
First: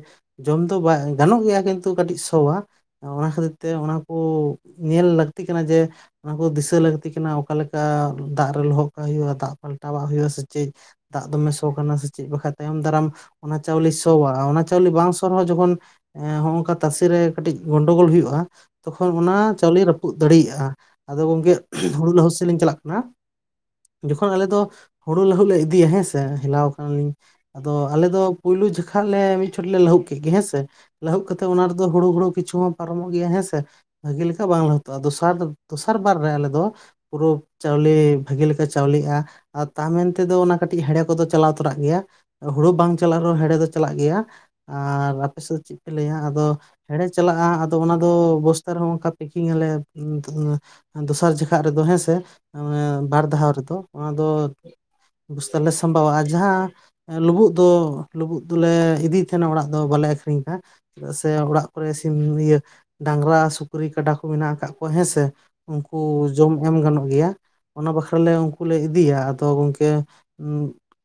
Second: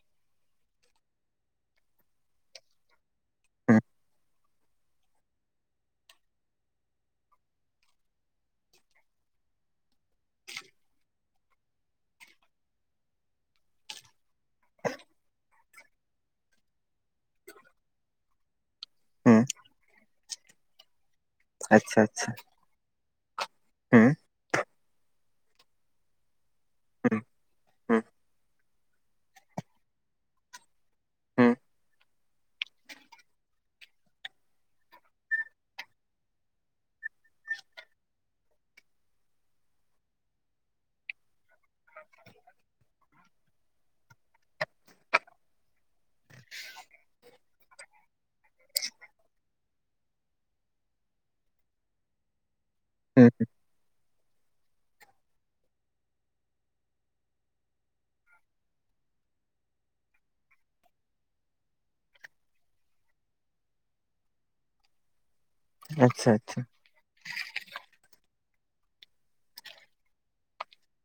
ᱡᱚᱢ ᱫᱚ ᱜᱟᱱᱚᱜ ᱜᱮᱭᱟ ᱠᱤᱱᱛᱩ ᱛᱩ ᱠᱟᱹᱴᱤᱡ ᱥᱚᱣ-ᱟ ᱚᱱᱟ ᱠᱷᱟᱹᱛᱤᱨ ᱛᱮ ᱦᱩᱸ ᱚᱱᱟ ᱠᱚ ᱧᱮᱞ ᱞᱟᱹᱠᱛᱤ ᱠᱟᱱᱟ ᱡᱮ ᱚᱱᱟ ᱠᱚ ᱫᱤᱥᱟᱹ ᱞᱟᱹᱠᱛᱤ ᱠᱟᱱᱟ ᱚᱠᱟᱞᱮᱠᱟ ᱫᱟᱜ ᱨᱮ ᱞᱚᱦᱚᱫ ᱠᱟᱜ ᱦᱩᱭᱩᱜᱼᱟ ᱫᱟᱜ ᱯᱟᱞᱴᱟᱣᱟᱜ ᱦᱩᱭᱩᱜᱼᱟ ᱥᱮ ᱪᱮᱫ ᱫᱟᱜ ᱫᱚᱢᱮ ᱥᱚ ᱠᱟᱱᱟ ᱥᱮ ᱪᱮᱫ ᱵᱟᱠᱷᱟᱱ ᱛᱟᱭᱚᱢ ᱫᱟᱨᱟᱢ ᱚᱱᱟ ᱪᱟᱣᱞᱮ ᱥᱚᱣᱼᱟ ᱚᱱᱟ ᱪᱟᱣᱞᱮ ᱵᱟᱝ ᱥᱚ ᱨᱮᱦᱚᱸ ᱡᱚᱠᱷᱚᱱ ᱚᱝᱠᱟ ᱛᱟᱥᱮ ᱨᱮ ᱠᱟᱹᱴᱤᱡ ᱜᱚᱱᱰᱚᱜᱳᱞ ᱦᱩᱭᱩᱜᱼᱟ ᱛᱚᱠᱷᱚᱱ ᱚᱱᱟ ᱦᱩᱸ ᱪᱟᱣᱞᱮ ᱨᱟᱹᱯᱩᱫ ᱫᱟᱲᱮᱭᱟᱜᱼᱟ ᱟᱫᱚ ᱜᱚᱝᱠᱮ ᱟᱪᱪᱷᱟ ᱦᱩᱲᱩ ᱟᱪᱪᱷᱟ ᱞᱚᱦᱩ ᱥᱮᱫ ᱞᱤᱧ ᱪᱟᱞᱟᱜ ᱠᱟᱱᱟ ᱦᱩᱸ ᱡᱚᱠᱷᱚᱱ ᱟᱞᱮ ᱫᱚ ᱦᱩᱲᱩ ᱞᱟᱹᱦᱩᱫ ᱞᱮ ᱤᱫᱤᱭᱟ ᱦᱮᱸᱥᱮ ᱦᱮᱞᱟᱣ ᱠᱟᱱᱟᱞᱤᱧ ᱦᱩᱸ ᱟᱫᱚ ᱦᱩᱸ ᱟᱞᱮ ᱫᱚ ᱯᱳᱭᱞᱩ ᱡᱚᱠᱷᱟ ᱞᱮ ᱢᱤᱫ ᱪᱷᱚᱴ ᱞᱮ ᱞᱟᱹᱦᱩᱫ ᱠᱮᱫ ᱜᱮ ᱦᱮᱸ ᱥᱮ ᱞᱟᱹᱦᱩ ᱠᱟᱛᱮ ᱛᱟᱣ ᱦᱩᱸ ᱚᱱᱟ ᱨᱮᱫᱚ ᱦᱩᱲᱩ ᱦᱩᱲᱩ ᱠᱤᱪᱩ ᱯᱟᱨᱚᱢᱚᱜ ᱜᱮᱭᱟ ᱦᱮᱸ ᱥᱮ ᱵᱷᱟᱹᱜᱤ ᱞᱮᱠᱟ ᱵᱟᱝ ᱞᱟᱹᱦᱩᱫᱚᱜᱼᱟ ᱫᱚᱥᱟᱨ ᱫᱚᱥᱟᱨ ᱵᱟᱨ ᱨᱮ ᱟᱞᱮ ᱫᱚ ᱯᱩᱨᱟᱹ ᱪᱟᱣᱞᱮ ᱵᱷᱟᱹᱜᱤ ᱞᱮᱠᱟ ᱪᱟᱣᱞᱮᱜᱼᱟ᱾ ᱟᱨ ᱛᱟ ᱢᱮᱱ ᱛᱮᱫᱚ ᱚᱱᱟ ᱠᱟᱹᱴᱤᱡ ᱦᱮᱲᱮ ᱠᱚᱫᱚ ᱪᱟᱞᱟᱣ ᱛᱚᱨᱟᱜ ᱜᱮᱭᱟ᱾ ᱦᱩᱲᱩ ᱵᱟᱝ ᱪᱟᱞᱟᱜ ᱨᱮᱦᱚᱸ ᱦᱮᱲᱮ ᱫᱚ ᱪᱟᱞᱟᱜ ᱜᱮᱭᱟ ᱟᱨ ᱟᱯᱮ ᱥᱮᱫ ᱫᱚ ᱪᱮᱫ ᱯᱮ ᱞᱟᱹᱭᱟ? ᱟᱫᱚ ᱦᱮᱲᱮ ᱪᱟᱞᱟᱜᱼᱟ ᱟᱫᱚ ᱚᱱᱟ ᱫᱚ ᱵᱚᱥᱛᱟ ᱨᱮᱦᱚᱸ ᱚᱱᱠᱟ ᱯᱮᱠᱤᱝ ᱟᱞᱮ ᱫᱚᱥᱟᱨ ᱡᱚᱠᱚᱡ ᱨᱮᱫᱚ ᱦᱮᱸᱥᱮ ᱵᱟᱨ ᱦᱩᱸ ᱫᱷᱟᱣ ᱨᱮᱫᱚ ᱚᱱᱟ ᱫᱚ ᱵᱚᱥᱛᱟ ᱞᱮ ᱥᱟᱢᱵᱟᱣᱟ ᱟ ᱡᱟᱦᱟᱸ ᱞᱩᱵᱩᱜ ᱫᱚ ᱞᱩᱵᱩᱜ ᱫᱚᱞᱮ ᱤᱫᱤᱭ ᱛᱟᱦᱮᱸᱱᱟ ᱚᱲᱟᱜ ᱫᱚ ᱵᱟᱞᱮ ᱟᱹᱠᱷᱨᱤᱧ ᱠᱟᱜ᱾ ᱪᱮᱫᱟᱜ ᱥᱮ ᱚᱲᱟᱜ ᱠᱚᱨᱮ ᱥᱤᱢ ᱰᱟᱝᱨᱟ ᱥᱩᱠᱨᱤ ᱠᱟᱰᱟ ᱠᱚ ᱢᱮᱱᱟᱜ ᱟᱠᱟᱫ ᱠᱚᱣᱟ ᱦᱮᱸᱥᱮ᱾ ᱩᱱᱠᱩ ᱟᱪᱪᱷᱟ ᱡᱚᱢ ᱟᱪᱪᱷᱟ ᱮᱢ ᱜᱟᱱᱚᱜ ᱜᱮᱭᱟ᱾ ᱚᱱᱟ ᱵᱟᱠᱷᱨᱟ ᱞᱮ ᱩᱱᱠᱩ ᱞᱮ ᱤᱫᱤᱭᱟ ᱟᱫᱚ ᱜᱚᱝᱠᱮ ᱚᱸ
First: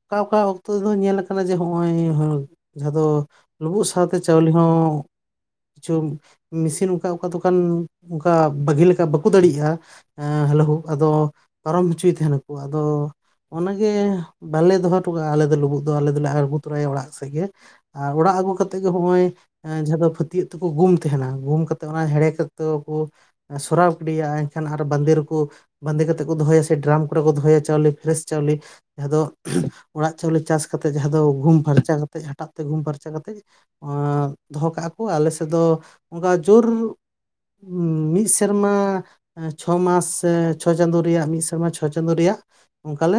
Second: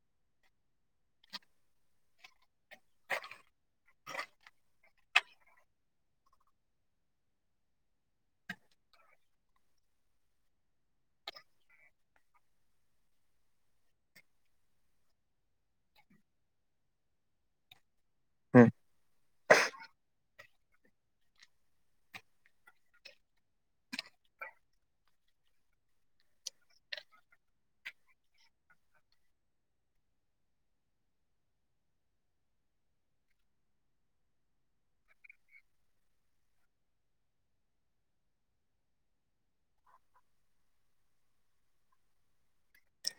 ᱚᱠᱟ ᱚᱠᱟ ᱚᱠᱛᱚ ᱫᱚ ᱧᱮᱞ ᱟᱠᱟᱱᱟ ᱡᱮ ᱱᱚᱜ ᱚᱭ ᱡᱟᱦᱟᱸ ᱫᱚ ᱞᱩᱵᱩᱜ ᱥᱟᱶᱛᱮ ᱪᱟᱣᱞᱮ ᱦᱚᱸ ᱠᱤᱪᱷᱩ ᱢᱮᱥᱤᱱ ᱚᱱᱠᱟ ᱚᱠᱟ ᱫᱚᱠᱟᱱ ᱚᱱᱠᱟ ᱵᱷᱟᱹᱜᱤ ᱞᱮᱠᱟ ᱵᱟᱠᱚ ᱫᱟᱲᱮᱭᱟᱜᱼᱟ᱾ ᱦᱮᱸ ᱦᱮᱞᱳ ᱦᱳᱠ ᱟᱫᱚ ᱯᱟᱨᱚᱢ ᱦᱚᱪᱚᱭᱮᱫ ᱛᱟᱦᱮᱱᱟᱠᱚ ᱟᱫᱚ ᱚᱱᱟᱜᱮ ᱵᱟᱞᱮ ᱫᱚᱦᱚ ᱦᱚᱴᱚ ᱠᱟᱜᱼᱟ ᱟᱞᱮ ᱫᱚ ᱞᱩᱵᱩᱜ ᱫᱚ ᱟᱞᱮ ᱫᱚᱞᱮ ᱟᱬᱜᱩ ᱛᱚᱨᱟᱭᱟ ᱚᱲᱟᱜ ᱥᱮᱫ ᱜᱮ ᱟᱨ ᱚᱲᱟᱜ ᱟᱹᱜᱩ ᱠᱟ ᱦᱩᱸ ᱠᱟᱛᱮᱫ ᱜᱮ ᱦᱚᱸᱜᱼᱚᱭ, ᱡᱟᱦᱟᱸ ᱫᱚ ᱯᱷᱟᱹᱛᱭᱟᱹᱜ ᱛᱮᱠᱚ ᱜᱩᱢ ᱛᱟᱦᱮᱱᱟ ᱜᱩᱢ ᱠᱟᱛᱮᱜ ᱚᱱᱟ ᱦᱮᱲᱮ ᱠᱟᱛᱮᱫ ᱠᱚ ᱥᱚᱨᱟᱣ ᱠᱮᱫᱤᱭᱟ ᱮᱱᱠᱷᱟᱱ ᱟᱨ ᱵᱟᱸᱫᱮ ᱨᱮᱠᱚ ᱵᱟᱸᱫᱮ ᱠᱟᱛᱮᱫ ᱠᱚ ᱫᱚᱦᱚᱭᱟ ᱥᱮ ᱰᱨᱟᱢ ᱠᱚᱨᱮ ᱠᱚ ᱫᱚᱦᱚᱭᱟ ᱪᱟᱣᱞᱮ ᱯᱷᱨᱮᱥ ᱪᱟᱣᱞᱮ ᱡᱟᱦᱟᱸ ᱫᱚ ᱚᱲᱟᱜ ᱪᱟᱣᱞᱮ ᱪᱟᱥ ᱠᱟᱛᱮᱜ ᱡᱟᱦᱟᱸ ᱫᱚ ᱜᱩᱢ ᱯᱷᱟᱨᱪᱟ ᱠᱟᱛᱮᱜ ᱦᱟᱴᱟᱜ ᱛᱮ ᱜᱩᱢ ᱯᱷᱟᱨᱪᱟ ᱠᱟᱛᱮᱜ ᱮ ᱫᱚᱦᱚ ᱠᱟᱜᱼᱟ ᱠᱚ ᱟᱞᱮ ᱥᱮᱫ ᱫᱚ ᱚᱱᱠᱟ ᱡᱳᱨ ᱚᱸᱻ ᱢᱤᱫ ᱥᱮᱨᱢᱟ ᱪᱷᱚ ᱢᱟᱥ ᱥᱮ ᱪᱷᱚ ᱪᱟᱸᱫᱳ ᱨᱮᱭᱟᱜ ᱢᱤᱫ ᱥᱮᱨᱢᱟ ᱪᱷᱚ ᱪᱟᱸᱫᱳ ᱨᱮᱭᱟᱜ ᱚᱱᱠᱟ ᱞᱮ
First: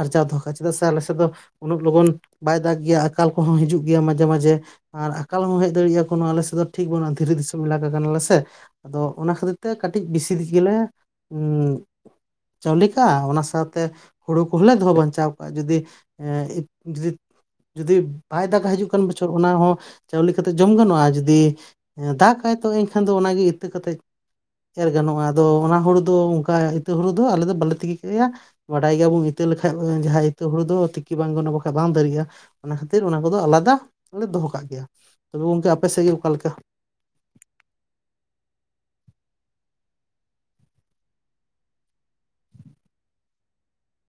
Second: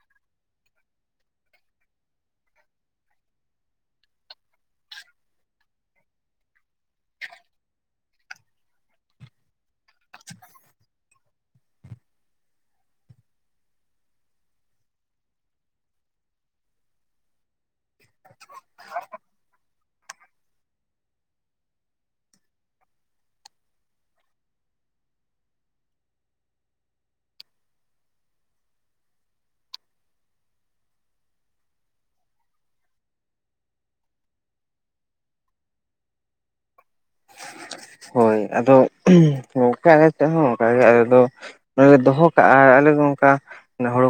ᱟᱨᱡᱟᱣ ᱫᱚᱦᱚ ᱠᱟᱜᱼᱟ ᱪᱮᱫᱟᱜ ᱥᱮ ᱟᱞᱮ ᱥᱮᱫ ᱫᱚ ᱩᱱᱟᱹᱜ ᱞᱚᱜᱚᱱ ᱵᱟᱭ ᱫᱟᱜᱽ ᱜᱮᱭᱟ ᱾ ᱟᱠᱟᱞ ᱠᱚᱦᱚᱸ ᱦᱤᱡᱩᱜ ᱜᱮᱭᱟ ᱢᱟᱡᱷᱮ ᱢᱟᱡᱷᱮ ᱟᱨ ᱟᱠᱟᱞ ᱦᱚᱸ ᱦᱮᱡ ᱫᱟᱲᱮᱭᱟᱜᱼᱟ ᱠᱳᱱᱳ ᱟᱞᱮ ᱥᱮᱫ ᱫᱚ ᱴᱷᱤᱠ ᱵᱟᱹᱱᱩᱜᱼᱟ ᱾ ᱫᱷᱤᱨᱤ ᱫᱤᱥᱚᱢ ᱮᱞᱟᱠᱟ ᱠᱟᱱᱟᱞᱮ ᱥᱮ ᱾ ᱟᱫᱚ ᱚᱱᱟ ᱠᱷᱟᱹᱛᱤᱨ ᱛᱮ ᱠᱟᱹᱴᱤᱡ ᱵᱮᱥᱤ [unintelligible] ᱜᱮᱞᱮ ᱩᱸᱻ ᱪᱟᱣᱞᱮ ᱠᱟᱜᱼᱟ ᱚᱱᱟ ᱥᱟᱶᱛᱮ ᱦᱩᱲᱩ ᱠᱚᱦᱚᱸ ᱞᱮ ᱫᱚᱦᱚ ᱵᱟᱧᱪᱟᱣ ᱠᱟᱜᱼᱟ, ᱡᱩᱫᱤ ᱮ ᱡᱩᱫᱤ ᱡᱩᱫᱤ ᱵᱟᱭ ᱫᱟᱜᱟ ᱦᱤᱡᱩᱜ ᱠᱟᱱ ᱵᱚᱪᱷᱚᱨ ᱚᱱᱟ ᱦᱚᱸ ᱪᱟᱣᱞᱮ ᱠᱟᱛᱮᱫ ᱡᱚᱢ ᱜᱟᱱᱚᱜᱼᱟ ᱾ ᱡᱩᱫᱤ ᱫᱟᱜᱟᱭ ᱛᱚ ᱮᱱᱠᱷᱟᱱ ᱫᱚ ᱚᱱᱟᱜᱮ ᱤᱛᱟᱹ ᱠᱟᱛᱮᱫ ᱮᱨ ᱜᱟᱱᱚᱜᱼᱟ ᱾ ᱟᱫᱚ ᱚᱱᱟ ᱦᱩᱲᱩ ᱫᱚ ᱚᱱᱠᱟ ᱤᱛᱟᱹ ᱦᱩᱲᱩ ᱫᱚ ᱟᱞᱮ ᱫᱚ ᱵᱟᱞᱮ ᱛᱤᱠᱤ ᱠᱮᱭᱟ ᱾ ᱵᱟᱰᱟᱭ ᱜᱮᱭᱟ ᱵᱚᱱ ᱤᱛᱟᱹ ᱞᱮᱠᱷᱟᱡ ᱡᱟᱦᱟᱸ ᱤᱛᱟᱹ ᱦᱩᱲᱩ ᱫᱚ ᱛᱤᱠᱤ ᱵᱟᱝ ᱜᱟᱱᱚᱜᱼᱟ ᱵᱟᱠᱷᱟᱡ ᱵᱟᱝ ᱫᱟᱨᱮᱜᱼᱟ ᱾ ᱚᱱᱟ ᱠᱷᱟᱹᱛᱤᱨ ᱚᱱᱟ ᱠᱚᱫᱚ ᱟᱞᱟᱫᱟ ᱞᱮ ᱫᱚᱦᱚ ᱠᱟᱜ ᱜᱮᱭᱟ ᱾ ᱛᱚᱵᱮ ᱜᱚᱝᱠᱮ ᱟᱯᱮ ᱥᱮᱫ ᱜᱮ ᱚᱠᱟ ᱞᱮᱠᱟ? ᱦᱳᱭ ᱟᱫᱚ ᱜᱚᱝᱠᱮ ᱟᱞᱮ ᱥᱮᱫ ᱦᱚᱸ ᱚᱱᱠᱟ ᱜᱮ ᱾ ᱟᱞᱮ ᱫᱚ ᱚᱱᱮ ᱞᱮ ᱫᱚᱦᱚ ᱠᱟᱜᱼᱟ ᱟᱨ ᱟᱞᱮ ᱫᱚ ᱚᱱᱠᱟ ᱦᱚᱲᱚ